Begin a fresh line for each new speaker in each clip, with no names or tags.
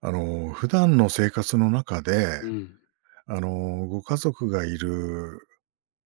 普段の生活の中で、
うん、
あの、ご家族がいる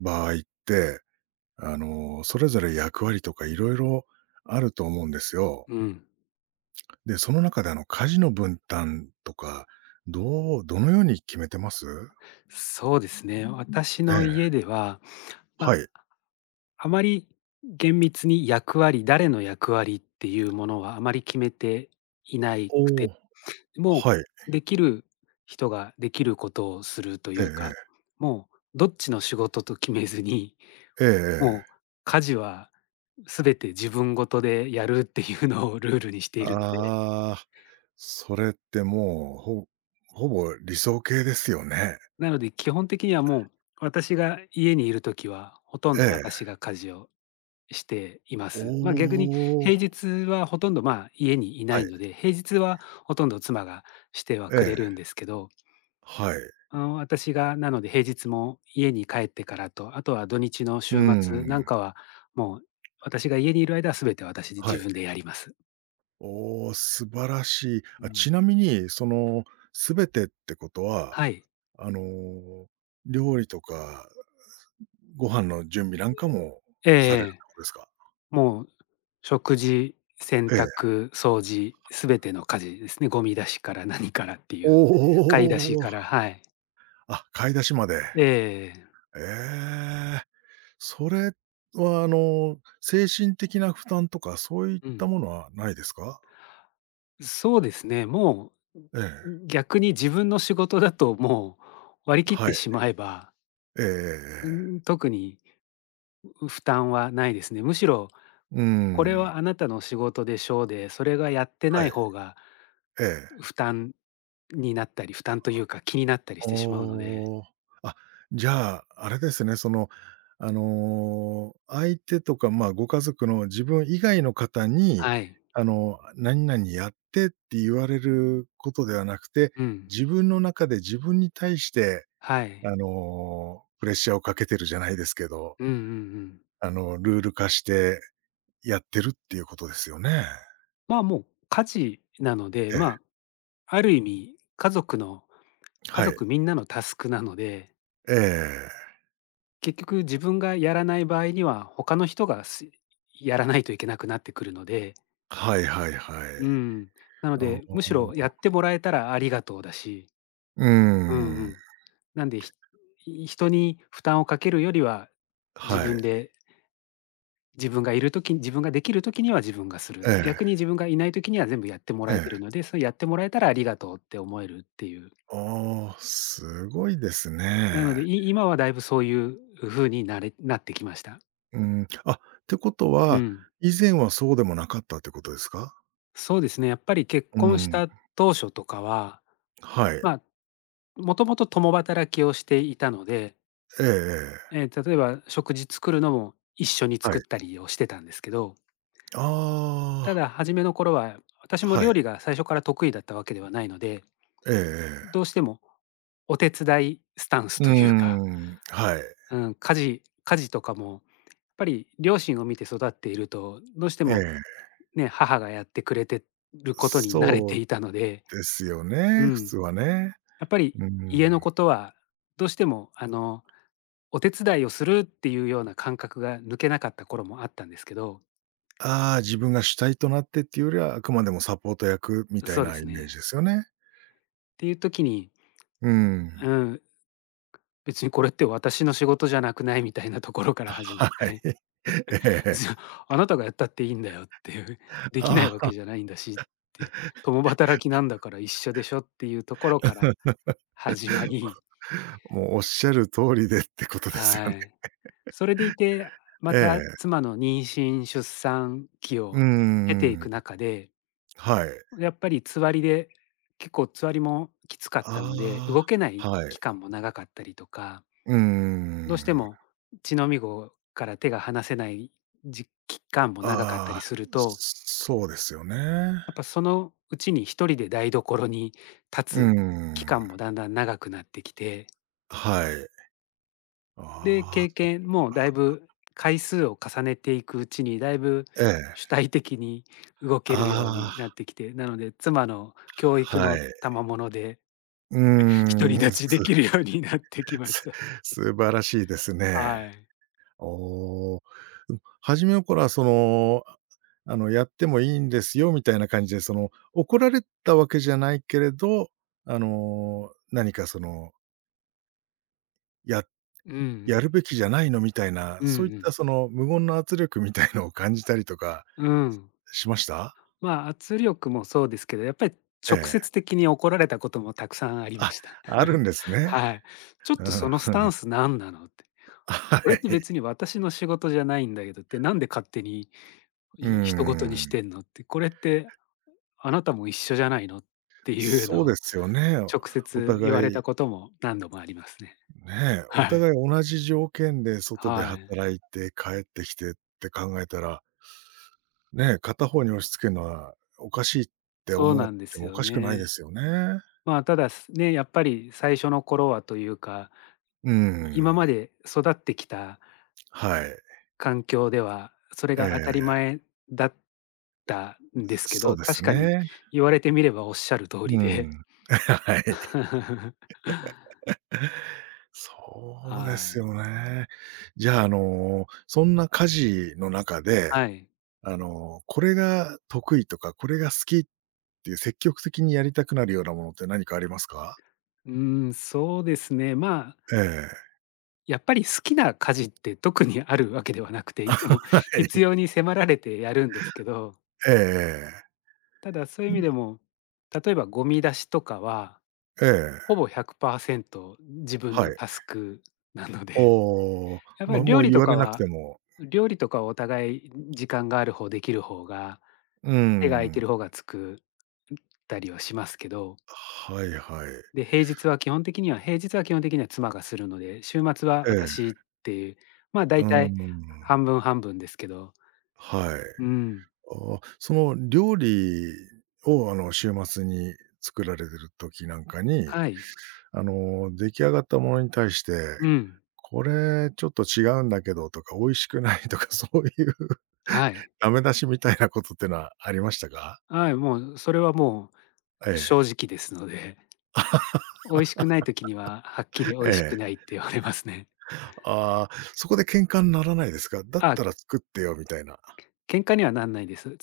場合って、それぞれ役割とかいろいろあると思うんですよ。
うん。
で、その中で家事の分担とか、どのように決めてます？
そうですね。私
え
の
え、
家では、ま
はい。
あ、あまり厳密に役割、誰の役割っていうものはあまり決めていないく
お
て、
お、
も
はい。
うできる人ができることをすると
え
いう
え
か、
え
もうどっちの仕事と決めずに、
え。えええ
も
え。
う家事は全て自分ごとでやるっていうのをルールにしているので、
ああ、それってもう、ほぼ理想形ですよね。
なので基本的にはもう私が家にいるときは、ほとん
え
ど
え。
私が家事をしています。まあ、逆に
おお、
平日はほとんど、まあ、家にいな
は
い
い。
ので、平日はほとんど妻がしては
え
くれる
え、
んですけど、
はい。
なので平日も家に帰ってからと、あとは土日の
う
週末なん
ん。
かは、もう私が家にいる間は全て私で
は
自
い。
分でやります。
おー素晴らしい。
う
あ、ち
ん。
なみに、その、全てってことは、
はい。
あの、料理とかご飯の準備なんかも
えええ
されるって
え。
ことですか？
もう食事、洗
ええ。
濯、掃除、すべての家事ですね。ゴミ出しから何からってい
お
う、買い出し
お。
から、はい。
あ、買い出しまで。
ええ。
ええ。それは、精神的な負担とかそういっ
う
た
ん。
ものはないですか？
そうですね、も
ええ。
う、逆に自分の仕事だともう割り切っ
は
て
い。
しまえば、
ええええええ。
特に負担はないですね。むしろ
うー
これ
ん。
はあなたの仕事でしょうで、それがやって
は
ない
い。
方が
ええ。
負担になったり、負担というか気になったりしてしまうので、
おお。あ、じゃあ、あれですね、その、相手とか、まあ、ご家族の自分以外の方に、
はい。
何々やってって言われることではなくて、
うん、
自分の中で自分に対して、
はい。
プレッシャーをかけてるじゃないですけど、
うんうんうん。
ルール化してやってるっていうことですよね。
まあ、もう家事なので、
ええ、
まあ、ある意味家族の家
はい。
族みんなのタスクなので
ええ。
結局自分がやらない場合には、他の人がやらないといけなくなってくるので、
はいはいは
う
い。
ん。なの
お
で、むしろやっ
あ。
てもらえたらありがとうだし、
うー
うんう
ん。
ん。なんで、人に負担をかけるよりは、自
は
分
い。
で自分がいる時に自分ができる時には自分がする
え
と、
え。
逆に自分がいない時には全部やっても
え
らえてる
え。
ので、それやってもらえたらありがとうって思えるっていう。
ああ、すごいです
なので、
ね。
今はだいぶそういう風になってきました。
うん。あ、ってこと
う
は、
ん。
以前はそうでもなかったってことですか？
そうですね、やっぱり結
う
婚し
ん。
た当初とかは、
はい。
まあ、もともと共働きをしていたので、
ええええ。
ええ、例えば食事作るのも一緒に
は
作っ
い。
たりをしてたんですけど、た
あ
だ初めの頃は
あ、
私も
はい。
料理が最初から得意だったわけではないので、
えええ
ど
え。
うしてもお手伝いスタンス
うー
というか、
ん、はい。
うん、家事とかもやっぱり両親を見て育っていると、どうして
え
も
え。
ね、母がやってくれてることに慣れ
そ
て
う
いたので、
ですよ
う
ね、普
ん。
通はね。
やっぱり
うん。
家のことはどうしてもお手伝いをするっていうような感覚が抜けなかった頃もあったんですけど、
ああ、自分が主体となってっていうよりは、あくまでもサポート役みたい
そうで
なイ
す
メージ
ね。
ですよね。
っていう時に、
うん。
うん、別にこれって私の仕事じゃなくないみたいなところから始ま
は
っ
い。
て、
え
そう
え。
あなたがやったっていいんだよっていう、できない
あ
わけじゃ
あ。
ないんだしって、共働きなんだから一緒でしょっていうところから始まり、
もうおっしゃる通りでってことですよ
は
ね。
い。それでいて、ま
え
た
え。
妻の妊娠出産期
う
を
ー
経てい
ん。
く中で
はい。
やっぱりつわりで、結構つわりもきつかったので、
あ
動けない
あ、はい。
期間も長かったりとか、
うー
どうして
ん。
も血のみごから手が離せない期間も長かった
あ
り
あ、
すると、
そうですよね。
やっぱそのうちに一人で台所に
うー
立つ期
ん。
間もだんだん長くなってきて、
はい。あ
で、
あ、
経
そっ
験もだい
か。
ぶ回数を重ねていくうちに、だいぶ
え
主
え。
体的に動けるようになっ
あ
てきて、なので妻の教
あ、
育
は
の
い。
賜物で
う
独り
ーん、
立ちできるようになってきまし
す
た。
素晴らしいですね。
はい。
おあ、うん、初めの頃はその、やってもいいんですよみたいな感じで、その、怒られたわけじゃないけれど、何かその、や
うんう
や
ん。
るべきじゃないのみたいな、
うんう
そういった
ん。
その無言の圧力みたいのを感じたりとか、
うん。
しました？
まあ、圧力もそうですけど、やっぱり
え
直
え。
接的に怒られたこともたくさんありま
あ、
した。
あるん ですね。
はい。ちょっ
う
とそ
ん。
のスタン ス何なのって。
は
これって
い。
別に私の仕事じゃないんだけどって、なんで勝手に
う
い人事にし
ん。
てんのって、これってあなたも一緒じゃないのっていう
そう
のを
ですよね。
直
お
接言われ
互い
たことも何度もありますね。
ねえ、お
はい。
互い同じ条件で外で
はい。
働いて帰ってきてって考えたら、ねえ、片方に押し付けるのはおかしいって
そう
思っ
なんで
て
す
もお
よ
かしくないで
ね。
すよね。
まあ、ただ、やっぱり最初の頃はというか、
うー
今
ん、
まで育ってきた
はい。
環境では、それ
え
が当たり
え、
前だったんですけ
そう
ど、
で
確
す
かに
ね。
言われてみればおっしゃる通り
う
で。
ん。はい。
は
そうです
い。
よね。じゃあ、そんな家事の中で、
はい。
これが得意とか、これが好きっていう積極的にやりたくなるようなものって何かありますか？
うーん、そうですね、まあ、
ええ、
やっぱり好きな家事って特にあるわけではなくて、いつ も
は
必
い。
要に迫られてやるんですけど、
ええええ。
ただそういう意味でも、例えばゴミ出しとかは
え
ほ
え、
ぼ100%自分
は
の
い。
タスクなので、
おお、
やっぱ
ま、
り
も
料
う
理
言
と
わ
か
れなく
は
ても、
料理とかはお互い時間がある方、できる方が、
うー
手が空いて
ん。
る方が作ったりはしますけど、
はいはい。
で、平日は基本的には妻がするので、週末は
ええ、
私っていう、まあ、
う
大
ー
体
ん。
半分半分ですけど、
はい。
うん、
ああ、その料理を、週末に作られてる時なんかに、
はい、
出来上がったものに対して、
うん、
これちょっと違うんだけどとか、美味しくないとか、そういう
はい、
ダメ出しみたいなことってのはありましたか？
はい、もうそれはもう
え
正直ですので、美味しくない時にははっきり美
え、え
味しくな
え。
いって言われますね。
ああ、そこで喧嘩にならないですか？だっ
あ
たら作ってよみたいな。
喧嘩にはなんないです。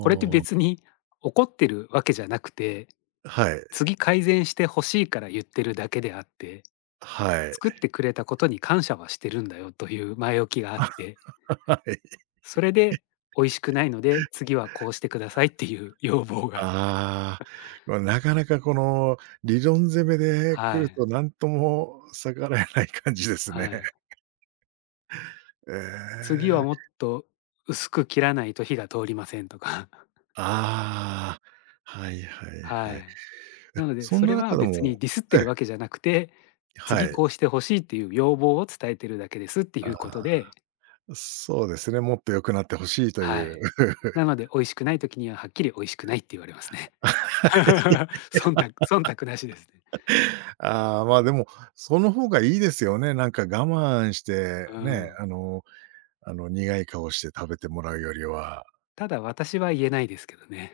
これって別
あ。
に怒ってるわけじゃなくて、
はい。
次改善してほしいから言ってるだけであって、
はい。
作ってくれたことに感謝はしてるんだよという前置きがあっ て、
はい。
それで美味しくないので、次はこうしてくださいっていう要望が。
ああ、ま、なかなかこの理論攻めで来
は
る
い。
となんとも逆らえない感じです
は
ね。
い。
え
次はもっ
え。
と薄く切らないと火が通りませんとか。
ああ、はいはい
は
は
い。
い。
なので、
そん
そ
な
れは
中で
別に
も
ディスって
ええ、
るわけじゃなくて、
は
次
い。
こうしてほしいっていう要望を伝えてるだけですってい
あ
うこと
あ、
で
そうですね、もっと良くなって欲しいとい
は
う。
い。なので美味しくない時には、はっきり美味しくないって言われますね。
はい。
忖度なしですね。
ああ、まあ、でも、その方がいいですよね。なんか我慢して、
う
ね、
ん。
苦い顔して食べてもらうよりは。
ただ私は言えないですけどね。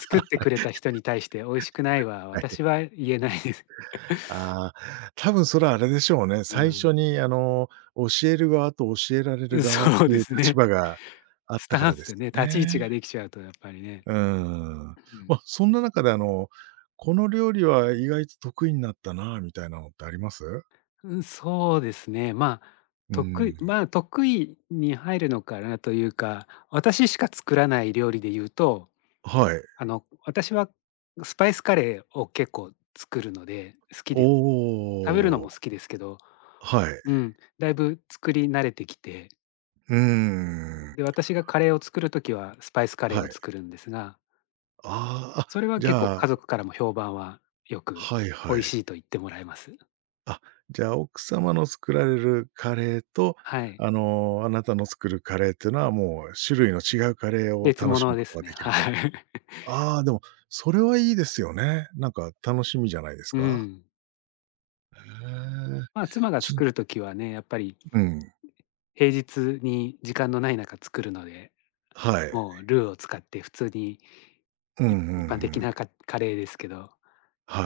作ってくれた人に対して美味しくないは
はい。
私は言えないです。
ああ、多分それはあれでしょうね。
う
最初
ん。
に教える側と教えられる側っ
そう
てい
で
う
す
立
ね。
場があっ
ス
たか
タン
らで
ス
す
でね、
よ
立ち位置が
ね。
できちゃうとやっぱりね。
うーん。
うん。
まあ、そんな中でこの料理は意外と得意になったなみたいなのってあります？
うん、そうですね。まあ、
う
得意
ん。
まあ、得意に入るのかなというか、私しか作らない料理で言うと
はい。
私はスパイスカレーを結構作るので、好き
お
で、食べるの
お。
も好きですけど、
はい。
うん、だいぶ作り慣れてきて、
うーん。
で、私がカレーを作るときはスパイスカレー
は
を
い。
作るんですが、
ああ、あ、
それは
じ
結構
ゃ
家
あ、
族からも評判はよく、
はい
美
はい。
味しいと言ってもらえます。
あ、じゃあ奥様の作られるカレーと、
はい。
あなたの作るカレーっていうのは、もう種類の違うカレーを
別
楽しむ
物
こ
で
と
す
がで
ね。
きる
は
と。
い。
ああ、でも、それはいいですよね。なんか楽しみじゃないです
う
か？
ん。
へえ。
まあ、妻が
ち
作るときはね、やっぱり
うん、
平日に時間のない中作るので、
はい。
もうルーを使って普通に
うんう
一
ん
一般的
う
な
ん。
カレーですけど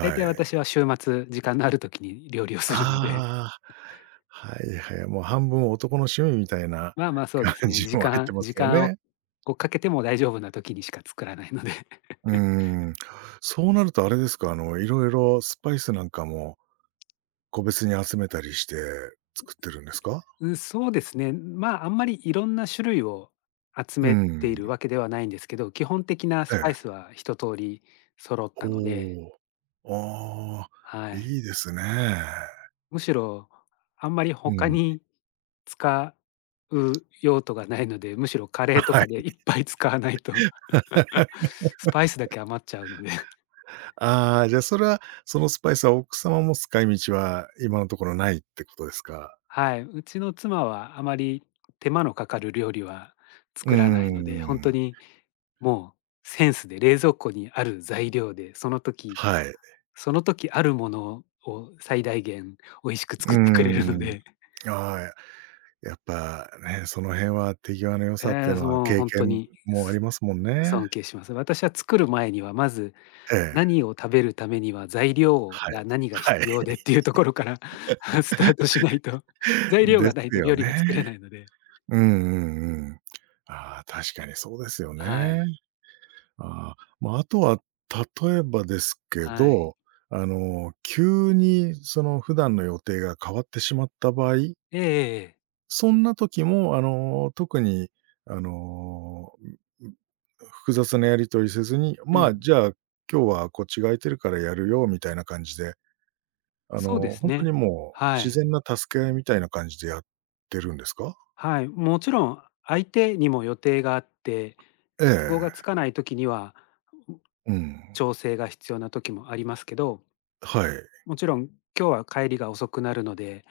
大体
い。
私は週末、時間のある時に料理をするので、
ああ、はいはい。もう半分男の趣味みたいな
まあまあ、そうです
感
ね、
じ
時
も入って
間
ま
時
すよ
間を
ね。
をかけても大丈夫な時にしか作らないので。
うーん。そうなるとあれですか、いろいろスパイスなんかも個別に集めたりして作ってるんですか？
うん、そうですね、まあ、あんまりいろんな種類を集
う
めてい
ん。
るわけではないんですけど、基本的な
え
スパイ
え。
スは一通り揃っ
お
たので、
お。ああ、
はい。
いいですね。
むしろ、あんまり
う
他
ん。
に使う用途がないので、むしろカレ ーと
は
かで
い。
いっぱい使わないと、スパイスだけ余っちゃうので。
ああ、じゃあそれは、そのスパイスは奥様も使い道は今のところないってことですか？
はい、うちの妻はあまり手間のかかる料理は
うー
作らないので、本当
ん。
にもうセンスで冷蔵庫にある材料で、その時
はい。う
その時あるものを最大限美味しく
ー
作ってくれるの
ん。
で、
ああ、やっぱね、その辺は手際の良さって
え
い
え、
うの
そ
は
もう
経
ほ
験
に、
もあり
す
ますもんね。
尊敬します。私は作る前にはまず、
ええ。
何を食べるためには材料
はい。
が何が
は
必
い。
要でっていうところから スタートしないと、材料
で
がない
す
と
よ
料理が作れな
ね。
いので、
うんうんうん。ああ、確かにそうですよ
は
ね。
い、
ああ、まあ、あとは例えばですけ
はい。
ど、急にその普段の予定が変わってしまった場合、
ええええ。
そんな時も特にあの、複雑なやり取りせずに、
う
まあ、
ん、
じゃあ、今日はこっちが空いてるからやるよみたいな感じで、
そうです
本当に
ね。
もう
は
自
い。
然な助け合いみたいな感じでやってるんですか？
はい。もちろん相手にも予定があって、
え
都合がつ
え。
かない時には、う
うん。
調整が必要な時もありますけど、
はい。
もちろん今日は帰りが遅くなるので、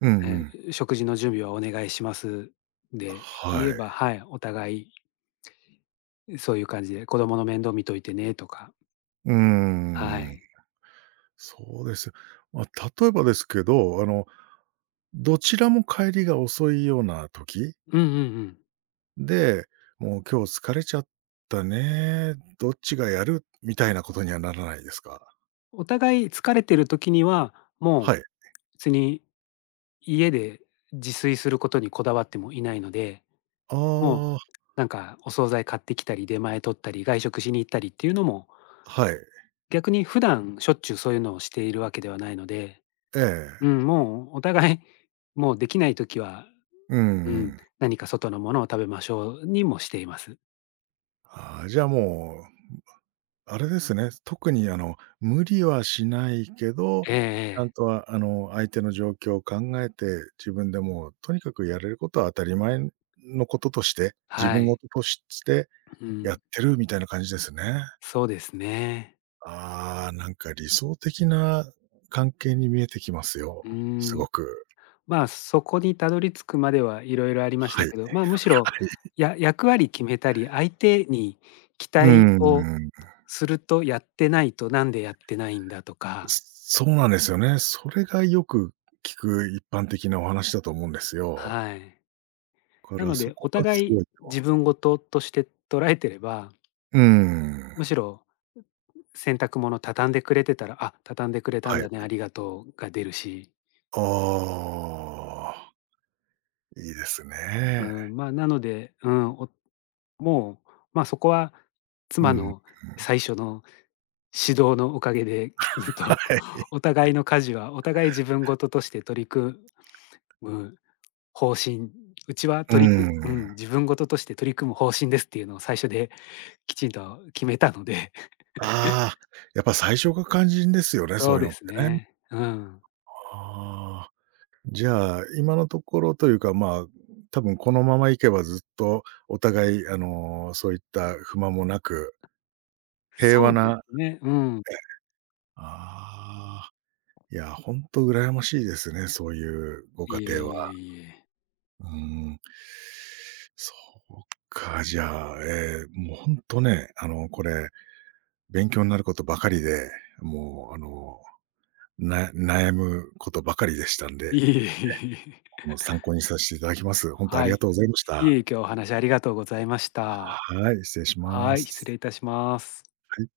うんうん。
食事の準備はお願いします、で
は
言え
い。
ば、はい、お互いそういう感じで子供の面倒見といてねとか、
うー
は
ん。
い。
そうです。まあ、例えばですけど、どちらも帰りが遅いような時
うんうんうん。
で、もう今日疲れちゃったね、どっちがやるみたいなことにはならないですか？
お互い疲れてる時には、もう
はい。
別に家で自炊することにこだわってもいないので
あ
もう、
あ、
なんかお惣菜買ってきたり、出前取ったり、外食しに行ったりっていうのも、
はい。
逆に普段しょっちゅうそういうのをしているわけではないので、
ええ。
うん、もうお互い、もうできない時は、
うん
う
う
ん、
ん。
何か外のものを食べましょうにもしています。
ああ、じゃあもうあれですね、特に無理はしないけど、
ええ
ちゃん
ええ。
と相手の状況を考えて、自分でもうとにかくやれることは当たり前のこととして、自
は
分
い。
事として
う
やっ
ん、
てるみたいな感じですね。
そうですね。
ああ、なんか理想的な関係に見えてきますよ。
う
すご
ん、
く。
まあ、そこにたどり着くまではいろいろありまし
はい、
た
は
けど、まあ、むしろ、
い。
役割決めたり、相手に期
うー
待を
ん。
すると、やってないとなんでやってないんだとか、
そうなんですよね。それがよく聞く一般的なお話だと思うんですよ。
はい。
だか
な
ら
の
そ
で、
こ
お
がす
互い
ごい
自分事として捉えてれば、
うーん。
むしろ洗濯物畳んでくれてたら、あ、畳んでくれたん
はい。
だね、ありがとうが出るし、
ああ、いいです
う
ね。
ん、まあ、なので、うん、おもう、まあ、そこは
う
妻
ん、
の最初の指導のおかげできちん
は
と
い。
お互いの家事はお互い自分事として取り組む方針、うちは
う
取り
ん。
くう
ー
ん、
ん。
自分事として取り組む方針ですっていうのを最初で きちんと決めたので、
ああ、やっぱ最初が肝心ですよ ね、そう
そう
いうの
で
っ
す
てね。
ね。うん。
ああ、じゃあ、今のところというか、まあ、多分このままいけばずっとお互い、そういった不満もなく、平
そ
和
うで
な
すね、うん。
ええ、ああ、いや、ほんと羨ましいですね、そういうご
い
家
えいえい
庭は。
えいえ。
うーん。そうか、じゃあ、ええ、もう本当ね、これ、勉強になることばかりで、もう、悩むことばかりでしたん
い
で、
えいえいえはいえ。
参考にさせていただきます。本当ありが
い。
とうございまし
いえ、
た。
今日お話ありがとうございました。
はい、失礼しま
はい、失礼
す。
いたします。
はい。